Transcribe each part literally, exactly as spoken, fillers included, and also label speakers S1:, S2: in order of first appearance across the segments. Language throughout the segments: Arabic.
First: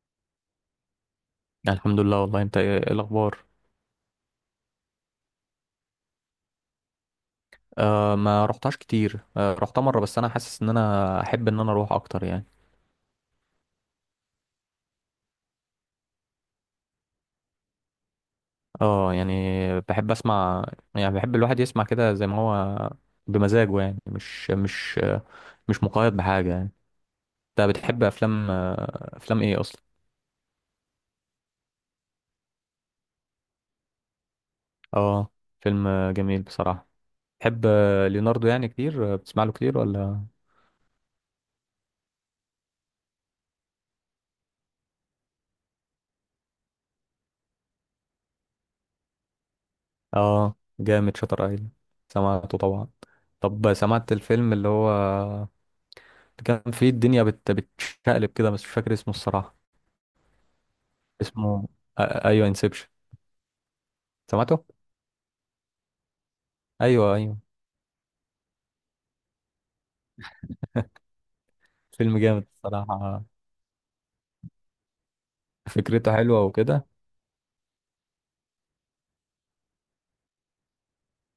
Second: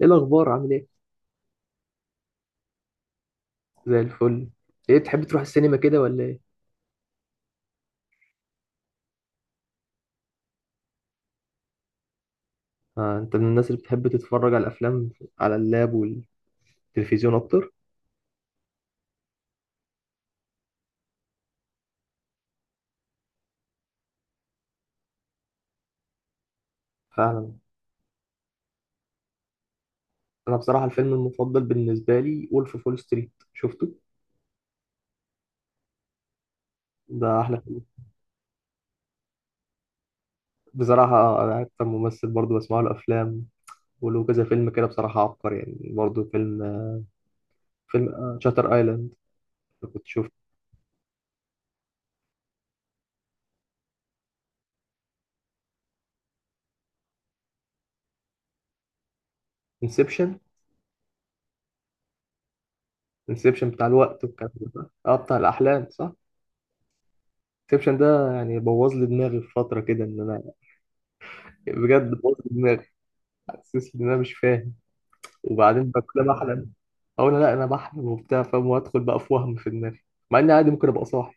S1: ايه الاخبار؟ عامل ايه؟
S2: الحمد لله، والله انت ايه؟ ايه الاخبار؟
S1: زي الفل. ايه تحب تروح السينما كده ولا ايه؟
S2: آه ما رحتهاش كتير. آه رحتها مره، بس انا حاسس ان انا احب ان انا اروح اكتر يعني.
S1: آه انت من الناس اللي بتحب تتفرج على الافلام على اللاب والتلفزيون اكتر.
S2: اه يعني بحب اسمع، يعني بحب الواحد يسمع كده زي ما هو بمزاجه يعني، مش مش مش مقيد بحاجه يعني.
S1: فعلا.
S2: انت بتحب افلام آه، افلام ايه اصلا؟
S1: انا بصراحه الفيلم المفضل بالنسبه لي وولف فول ستريت، شفته.
S2: اه، فيلم آه، جميل بصراحه.
S1: ده احلى
S2: تحب
S1: فيلم
S2: آه، ليوناردو يعني كتير؟ آه، بتسمع له كتير ولا؟
S1: بصراحه. آه، انا اكتر ممثل برضو بسمع له افلام، وله كذا فيلم كده، بصراحه عبقري يعني. برضو فيلم فيلم شاتر ايلاند اللي كنت شفته.
S2: اه، جامد شاتر ايلاند، سمعته طبعا. طب سمعت الفيلم اللي هو كان في الدنيا بت... بتشقلب كده، بس مش فاكر اسمه الصراحة.
S1: انسبشن
S2: اسمه آ... ايوه، انسبشن.
S1: انسبشن بتاع الوقت والكلام
S2: سمعته؟
S1: ده صح؟ اه، بتاع الاحلام صح.
S2: ايوه ايوه،
S1: انسبشن ده يعني بوظ لي دماغي في فتره كده ان انا، بجد
S2: فيلم
S1: بوظ
S2: جامد
S1: لي دماغي.
S2: الصراحة،
S1: حاسس ان انا مش فاهم. وبعدين بقى
S2: فكرته
S1: كل ما
S2: حلوة
S1: احلم
S2: وكده.
S1: اقول لا انا بحلم وبتاع فاهم، وادخل بقى في وهم في دماغي، مع اني عادي ممكن ابقى صاحي.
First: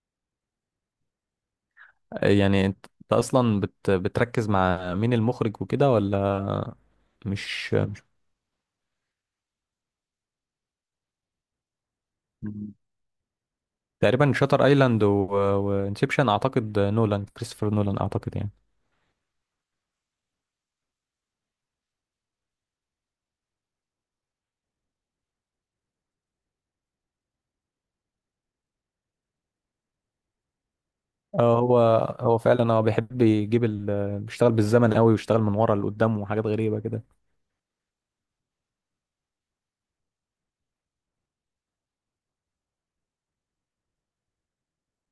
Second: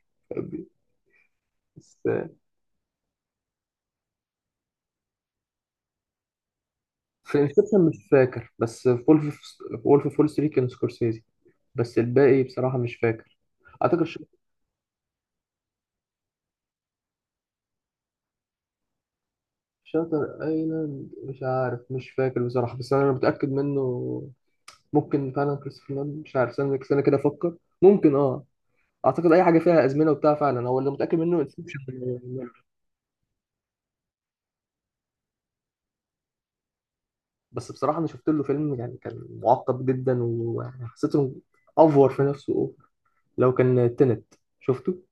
S1: بس
S2: يعني انت، أنت اصلا بت... بتركز مع مين، المخرج وكده ولا؟
S1: في
S2: مش
S1: انسبشن
S2: مش-
S1: مش فاكر، بس في وولف وولف فول ستريت كان سكورسيزي. بس الباقي بصراحة مش فاكر. اعتقد ش-
S2: تقريبا شاتر ايلاند و... وانسبشن، اعتقد نولان، كريستوفر نولان اعتقد يعني.
S1: شاتر ايلاند مش عارف، مش فاكر بصراحة، بس انا متأكد منه. ممكن فعلا كريستوفر نولان، مش عارف، استنى استنى كده افكر. ممكن اه. اعتقد اي حاجة فيها ازمنة وبتاع فعلا هو اللي متأكد منه
S2: اه، هو
S1: انسبشن.
S2: هو فعلا هو بيحب يجيب ال... بيشتغل بالزمن قوي، ويشتغل من ورا لقدام وحاجات غريبة كده.
S1: بس بصراحة أنا شفت له فيلم يعني كان معقد جدا، ويعني حسيته أفور في نفسه، أوفر. لو كان تنت، شفته.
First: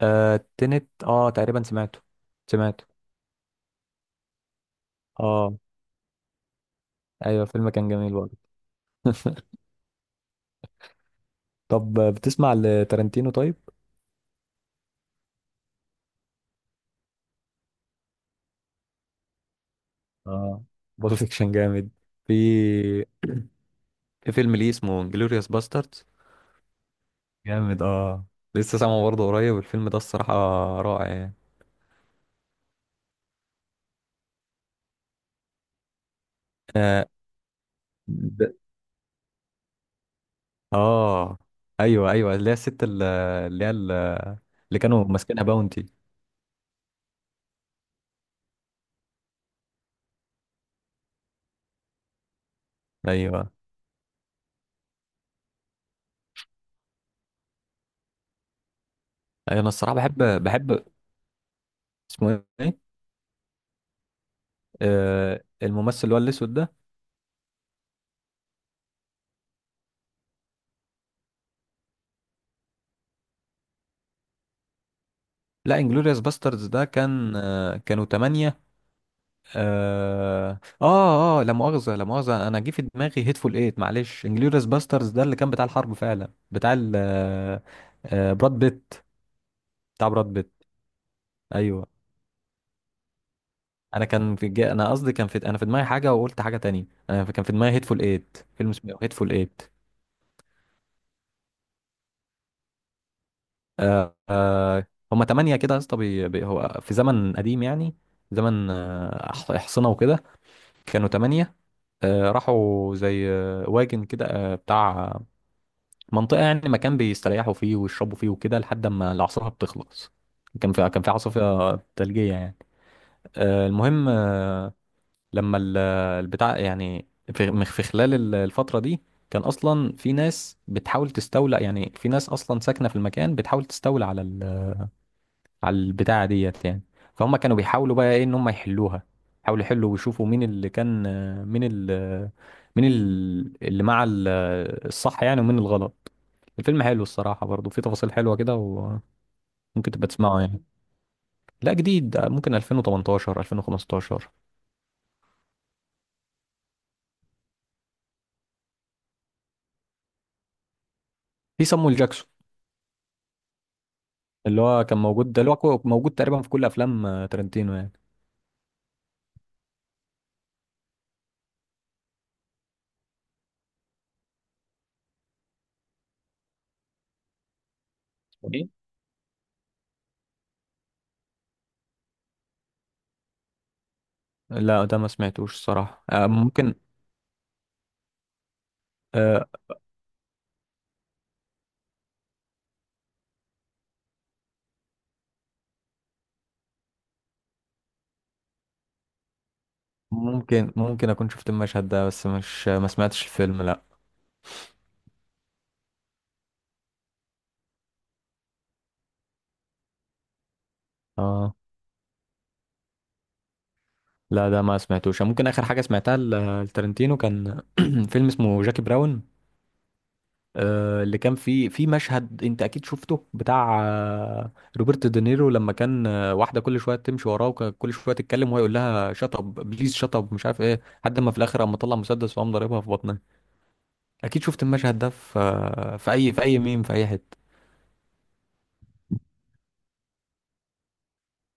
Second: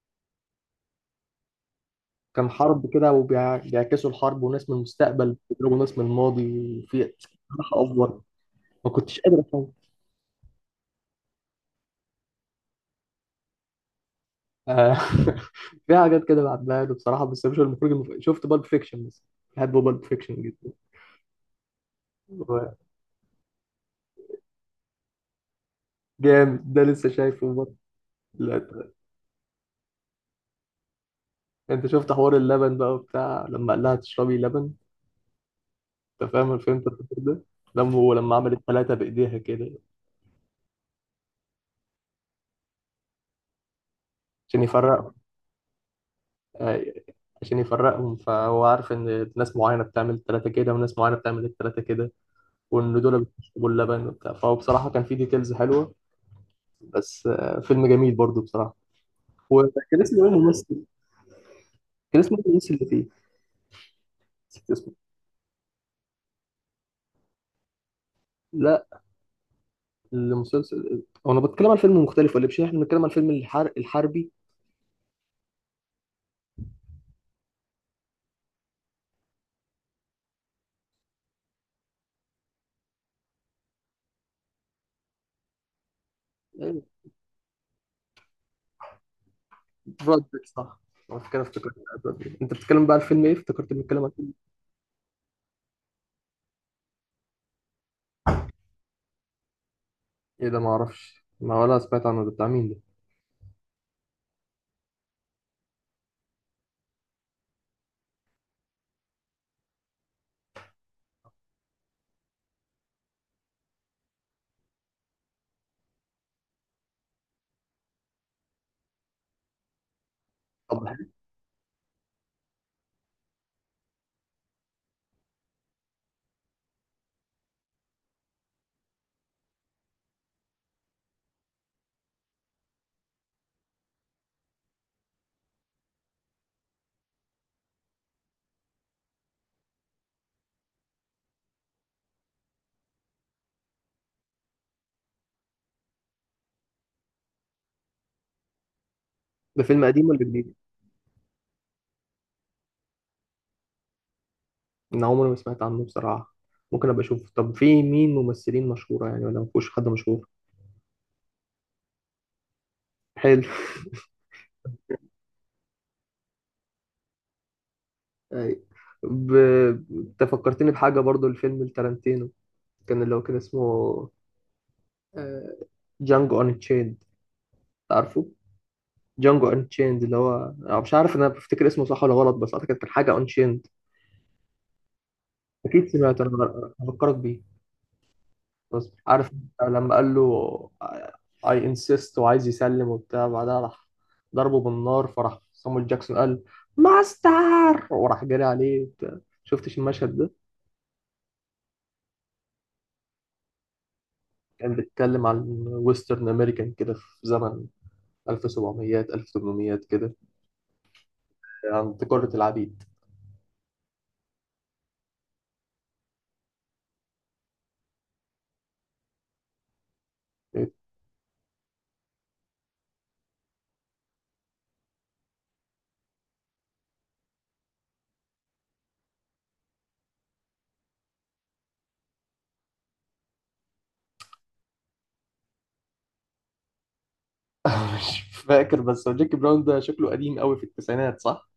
S2: آه، تنت، اه تقريبا سمعته،
S1: كان حرب
S2: سمعته.
S1: كده وبيعكسوا الحرب، وناس من المستقبل
S2: اه،
S1: بيضربوا ناس من الماضي. وفي.
S2: ايوه فيلم
S1: بصراحة
S2: كان جميل
S1: أفور،
S2: برضه.
S1: ما كنتش قادر أفهم.
S2: طب بتسمع لتارنتينو طيب؟
S1: آه، في حاجات كده بعدها له بصراحة، بس مش المخرج المف- شفت بالب فيكشن بس. بحب بالب فيكشن
S2: اه،
S1: جدا.
S2: بول فيكشن جامد. في
S1: هو
S2: في فيلم ليه اسمه انجلوريوس باستردز،
S1: جامد، ده لسه شايفه برضه.
S2: جامد اه. لسه
S1: لا،
S2: سامعه برضه قريب الفيلم ده الصراحة، رائع يعني.
S1: أنت شفت حوار اللبن بقى وبتاع، لما قال لها تشربي لبن. انت فاهم أنا فهمت
S2: اه،
S1: الفكرة ده؟ لما هو لما عمل
S2: ب-
S1: الثلاثة بإيديها كده
S2: آه. ايوه ايوه، اللي هي الست ال- اللي هي ال-
S1: عشان
S2: اللي كانوا
S1: يفرقهم.
S2: ماسكينها، باونتي.
S1: آه، عشان يفرقهم، فهو عارف إن ناس معينة بتعمل الثلاثة كده وناس معينة بتعمل الثلاثة كده، وإن دول
S2: ايوه،
S1: بيشربوا اللبن وبتاع، فهو بصراحة كان فيه ديتيلز حلوة. بس آه، فيلم جميل برضه بصراحة.
S2: أيوة، انا الصراحة
S1: وكان
S2: بحب
S1: اسمه إيه
S2: بحب
S1: الممثل؟ كان اسمه إيه
S2: اسمه
S1: الممثل
S2: ايه؟
S1: اللي فيه؟ نسيت اسمه.
S2: آه، الممثل اللي هو الاسود ده.
S1: لا، المسلسل هو أنا بتكلم عن فيلم مختلف، ولا مش إحنا بنتكلم عن فيلم الحر... الحربي؟
S2: لا، انجلوريوس باستردز ده كان آه، كانوا تمانية. اه اه، آه، لا مؤاخذة لا مؤاخذة، انا جه في دماغي هيتفول ايت، معلش. انجلوريوس باسترز ده اللي كان بتاع الحرب فعلا،
S1: آه،
S2: بتاع ال آه، آه، براد بيت، بتاع
S1: براد
S2: براد
S1: بيت
S2: بيت.
S1: صح؟ أنا كده افتكرت.
S2: ايوه،
S1: براد بيت. أنت بتتكلم بقى عن فيلم إيه؟ افتكرت بنتكلم
S2: انا
S1: عن.
S2: كان في جا... انا قصدي كان في، انا في دماغي حاجة وقلت حاجة تانية. انا في- كان في دماغي هيتفول ايت، فيلم اسمه هيتفول ايت.
S1: ايه ده؟ ما اعرفش، ما ولا سمعت عنه، ده بتاع مين ده؟
S2: آه آه، هما تمانية كده يا اسطى. بي... بي... هو في زمن قديم يعني، زمن آه، أح- احصنة وكده، كانوا تمانية. آه راحوا زي آه، واجن كده، آه، بتاع منطقة يعني، مكان بيستريحوا فيه ويشربوا فيه وكده لحد ما العاصفة بتخلص. كان
S1: طب
S2: في
S1: ده،
S2: كان في عاصفة ثلجية يعني. آه، المهم، آه، لما ال- البتاع يعني، في في خلال ال- الفترة دي كان أصلا في ناس بتحاول تستولى، يعني في ناس أصلا ساكنة في المكان بتحاول تستولى على على البتاعة ديت يعني. فهم كانوا بيحاولوا بقى ايه، ان هم يحلوها. حاولوا يحلوا ويشوفوا مين اللي كان، مين ال مين ال- اللي مع ال- الصح يعني، ومين الغلط. الفيلم حلو الصراحة، برضه فيه تفاصيل حلوة كده وممكن
S1: ده فيلم قديم
S2: تبقى
S1: ولا
S2: تسمعه
S1: جديد؟
S2: يعني. لا جديد، ممكن ألفين وتمنتاشر، ألفين وخمستاشر.
S1: انا عمري ما سمعت عنه بصراحة. ممكن ابقى اشوف. طب في مين ممثلين مشهورة يعني ولا مفيش حد مشهور؟
S2: في صامويل جاكسون،
S1: حلو.
S2: اللي هو كان موجود ده، اللي هو كو- موجود تقريبا في كل افلام آه، تارنتينو يعني.
S1: أي. ب... انت فكرتني بحاجة برضو، الفيلم التارانتينو، كان اللي هو كان اسمه جانجو ان تشيند، عارفه؟
S2: اسمه ايه؟
S1: جانجو ان تشيند، اللي هو أنا مش عارف انا بفتكر اسمه صح ولا غلط، بس اعتقد كان حاجة ان تشيند.
S2: لا ده ما سمعتوش
S1: اكيد
S2: الصراحة،
S1: سمعت،
S2: آه،
S1: انا
S2: ممكن.
S1: هفكرك بيه. بس عارف
S2: آه،
S1: لما قال له I insist وعايز يسلم وبتاع، بعدها راح ضربه بالنار، فراح صامويل جاكسون قال ماستر وراح جري عليه وبتاع. شفتش المشهد ده؟
S2: ممكن ممكن اكون شفت المشهد ده، بس مش، ما سمعتش الفيلم لا.
S1: كان بيتكلم عن ويسترن امريكان كده في زمن ألف وسبعمية ألف وتمنمية كده،
S2: اه،
S1: عن تجارة العبيد.
S2: لا ده ما سمعتوش. ممكن اخر حاجه سمعتها ل- لتارنتينو كان فيلم اسمه جاكي براون، آه، اللي كان فيه في مشهد انت اكيد شفته، بتاع آه، روبرت دينيرو لما كان آه، واحده كل شويه تمشي وراه وكل شويه تتكلم، وهو يقول لها شط اب بليز، شط اب، مش عارف ايه، لحد ما في الاخر قام مطلع مسدس وقام ضاربها في بطنها. اكيد شفت المشهد ده في آه، في اي، في اي ميم، في اي حته.
S1: مش فاكر، بس هو جاكي براون ده شكله قديم قوي، في التسعينات صح؟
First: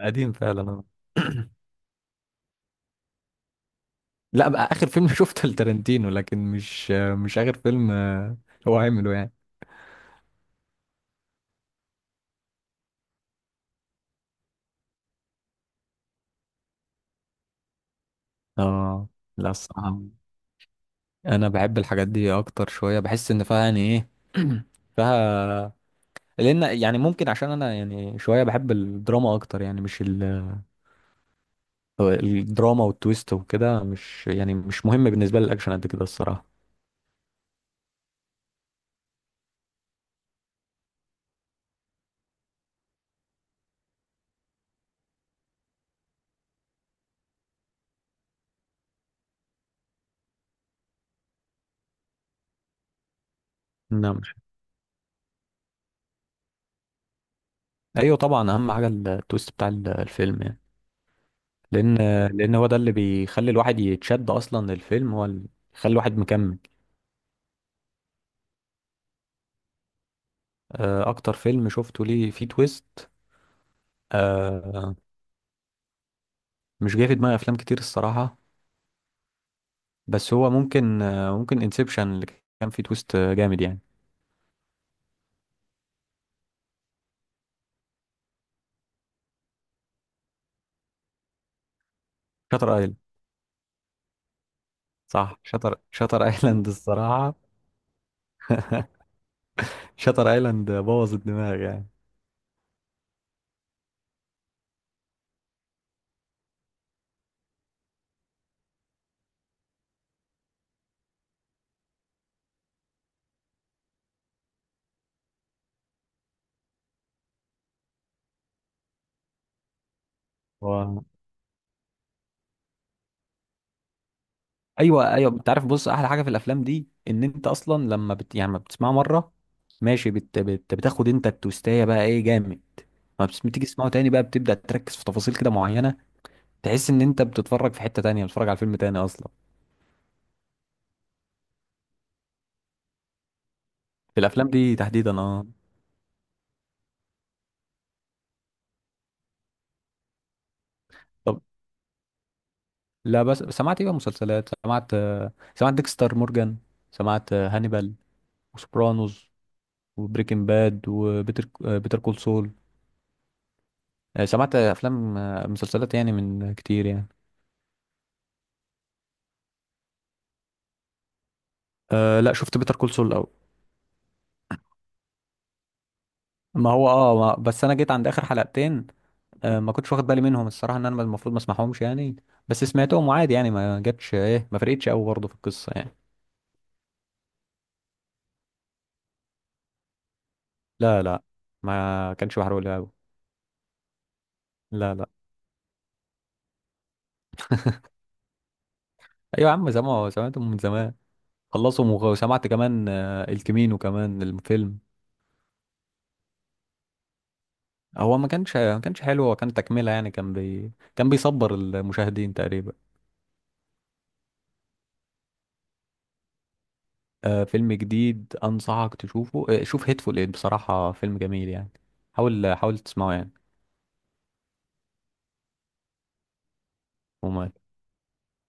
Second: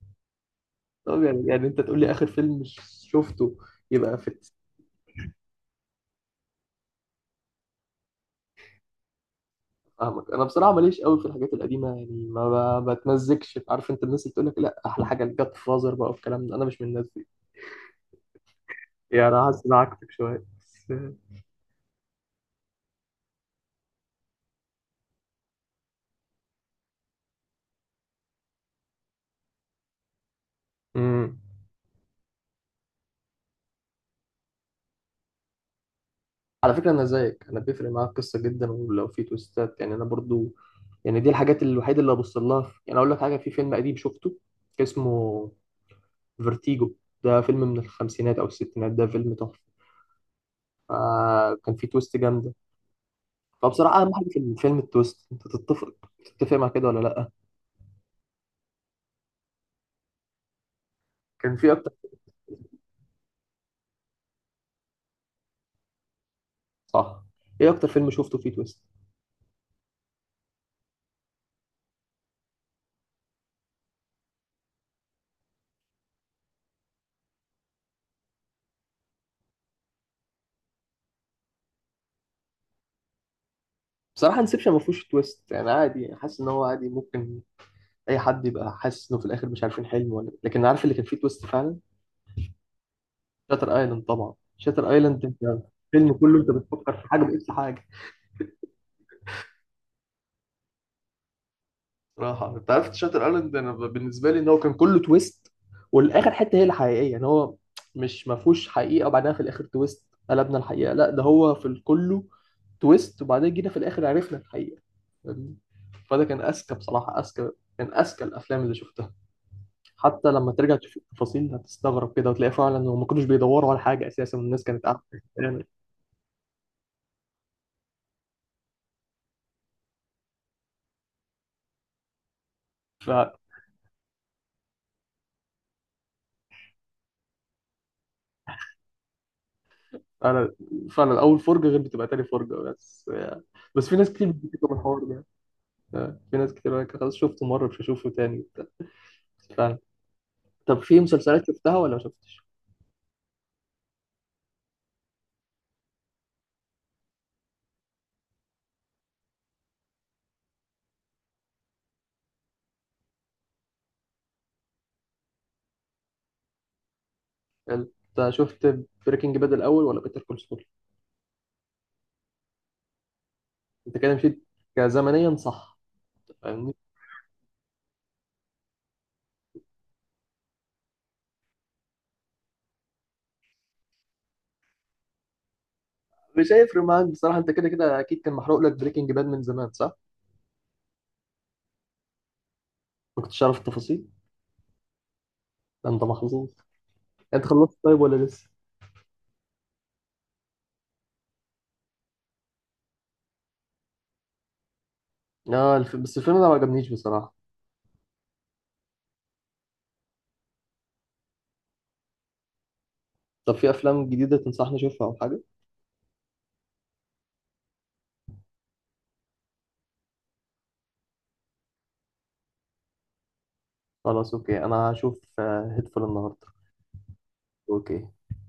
S2: قديم فعلا آه.
S1: طب يعني, يعني انت تقول لي اخر فيلم شفته يبقى في.
S2: لا بقى اخر فيلم شفته لتارنتينو، لكن مش آه، مش اخر فيلم آه، هو عمله يعني.
S1: فاهمك. انا بصراحه ماليش قوي في الحاجات القديمه يعني، ما ب- بتمزجش. عارف انت الناس اللي بتقول لك لا احلى حاجه الجاد فازر بقى والكلام ده، انا مش من الناس دي.
S2: اه
S1: يعني انا
S2: لا
S1: حاسس إن أنا
S2: الصراحة،
S1: عكسك شويه بس.
S2: انا بحب الحاجات دي اكتر شوية، بحس ان فيها يعني ايه فيها، لان يعني، ممكن عشان انا يعني شوية بحب الدراما اكتر، يعني مش ال...
S1: امم
S2: الدراما والتويست وكده، مش يعني مش مهم بالنسبة لي الاكشن قد كده الصراحة.
S1: على فكره انا زيك، انا بيفرق معايا القصه جدا، ولو في تويستات يعني انا برضو، يعني دي الحاجات الوحيده اللي ببص لها في- يعني اقول لك حاجه، في فيلم قديم شفته اسمه فيرتيجو، ده فيلم من الخمسينات او الستينات، ده فيلم تحفه. آه كان فيه تويست جامده. فبصراحه اهم
S2: نعم،
S1: حاجه في الفيلم التويست، انت تتفق تتفق مع كده ولا لا؟
S2: ايوه طبعا اهم حاجة التويست بتاع ال- الفيلم يعني،
S1: كان في.
S2: لان لان هو ده اللي بيخلي الواحد يتشد اصلا للفيلم، هو اللي يخلي الواحد مكمل.
S1: صح. ايه اكتر فيلم شفته فيه تويست؟
S2: آه، اكتر فيلم شفته ليه فيه تويست، آه، مش جاي في دماغي افلام كتير الصراحة، بس هو ممكن آه، ممكن انسبشن اللي كان فيه تويست آه، جامد يعني.
S1: بصراحه انسبشن ما فيهوش تويست يعني، عادي يعني، حاسس ان هو عادي. ممكن اي حد يبقى حاسس انه في الاخر مش عارفين حلم ولا، لكن عارف اللي كان فيه تويست فعلا
S2: شاتر ايلاند،
S1: شاتر ايلاند. طبعا شاتر ايلاند
S2: صح
S1: انت،
S2: شاتر
S1: الفيلم
S2: شاتر
S1: كله انت
S2: ايلاند
S1: بتفكر في حاجه
S2: الصراحه.
S1: بقيت في حاجه.
S2: شاتر ايلاند بوظ الدماغ يعني.
S1: صراحة انت عرفت شاتر ايلاند، انا ب- بالنسبة لي ان هو كان كله تويست، والاخر حتة هي الحقيقية، ان هو مش، ما فيهوش حقيقة وبعدها في الاخر تويست قلبنا الحقيقة، لا ده هو في الكله تويست، وبعدين جينا في الاخر عرفنا الحقيقة. فاهمني؟ فده كان اذكى بصراحة. اذكى كان اذكى الافلام اللي شفتها. حتى لما ترجع تشوف
S2: و...
S1: التفاصيل هتستغرب كده، وتلاقي فعلا هم ما كانوش بيدوروا على حاجة اساسا، والناس كانت قاعدة
S2: ايوه ايوه، انت
S1: بتتكلم.
S2: عارف بص، احلى حاجه في الافلام دي ان انت اصلا لما بت... يعني ما بتسمعه مره ماشي، بت... بت... بتاخد انت التويستايه بقى ايه جامد، ما بس... بتيجي تسمعه تاني بقى بتبدا تركز في تفاصيل كده معينه، تحس ان انت بتتفرج في حته تانية، بتتفرج على فيلم تاني اصلا.
S1: فعلا. فعلا اول فرجة غير بتبقى تاني فرجة بس. بس في ناس
S2: في
S1: كتير
S2: الافلام
S1: بتشتكي من
S2: دي
S1: الحوار
S2: تحديدا
S1: ده.
S2: اه.
S1: آه، في ناس كتير قالك خلاص شفته مرة مش هشوفه تاني وبتاع. فاهم. طب في
S2: طب،
S1: مسلسلات شفتها ولا ما شفتش؟
S2: لا بس سمعت ايه بقى، مسلسلات سمعت، سمعت ديكستر مورجان، سمعت هانيبال، وسوبرانوز، وبريكنج باد، وبيتر بيتر كول سول، آه، سمعت افلام آه، مسلسلات يعني من كتير يعني.
S1: يعني انت شفت بريكنج باد الأول ولا بيتر كول سول؟
S2: أه لا، شفت بيتر كول سول الاول.
S1: انت كده مشيت كزمنيا صح؟
S2: ما
S1: فاهمني؟
S2: هو اه، ما بس انا جيت عند اخر حلقتين. أه، ما كنتش واخد بالي منهم الصراحه، ان انا المفروض ما اسمعهمش يعني، بس سمعتهم وعادي يعني، ما جاتش ايه ما فرقتش قوي برضه في القصه يعني.
S1: مش هيفرق معاك بصراحة، انت كده كده أكيد كان محروق لك بريكنج باد من زمان صح؟
S2: لا لا، ما كانش بحرق لي قوي.
S1: ما كنتش عارف التفاصيل؟
S2: لا لا.
S1: ده انت محظوظ. انت خلصت طيب ولا لسه؟
S2: ايوه يا عم، زمان سمعتهم من زمان، خلصهم وغ- وسمعت كمان آه، الكمينو كمان، الفيلم.
S1: اه الف... بس الفيلم ده ما عجبنيش بصراحة.
S2: هو ما كانش ما كانش حلو، هو كان تكملة يعني، كان بي كان بيصبر المشاهدين تقريبا.
S1: طب في أفلام جديدة تنصحني أشوفها أو حاجة؟
S2: آه، فيلم جديد أنصحك تشوفه، آه، شوف هيتفول إيد بصراحة فيلم جميل يعني، حاول حاول تسمعه يعني.
S1: خلاص أوكي، أنا هشوف هيدفول النهاردة.
S2: وما
S1: أوكي.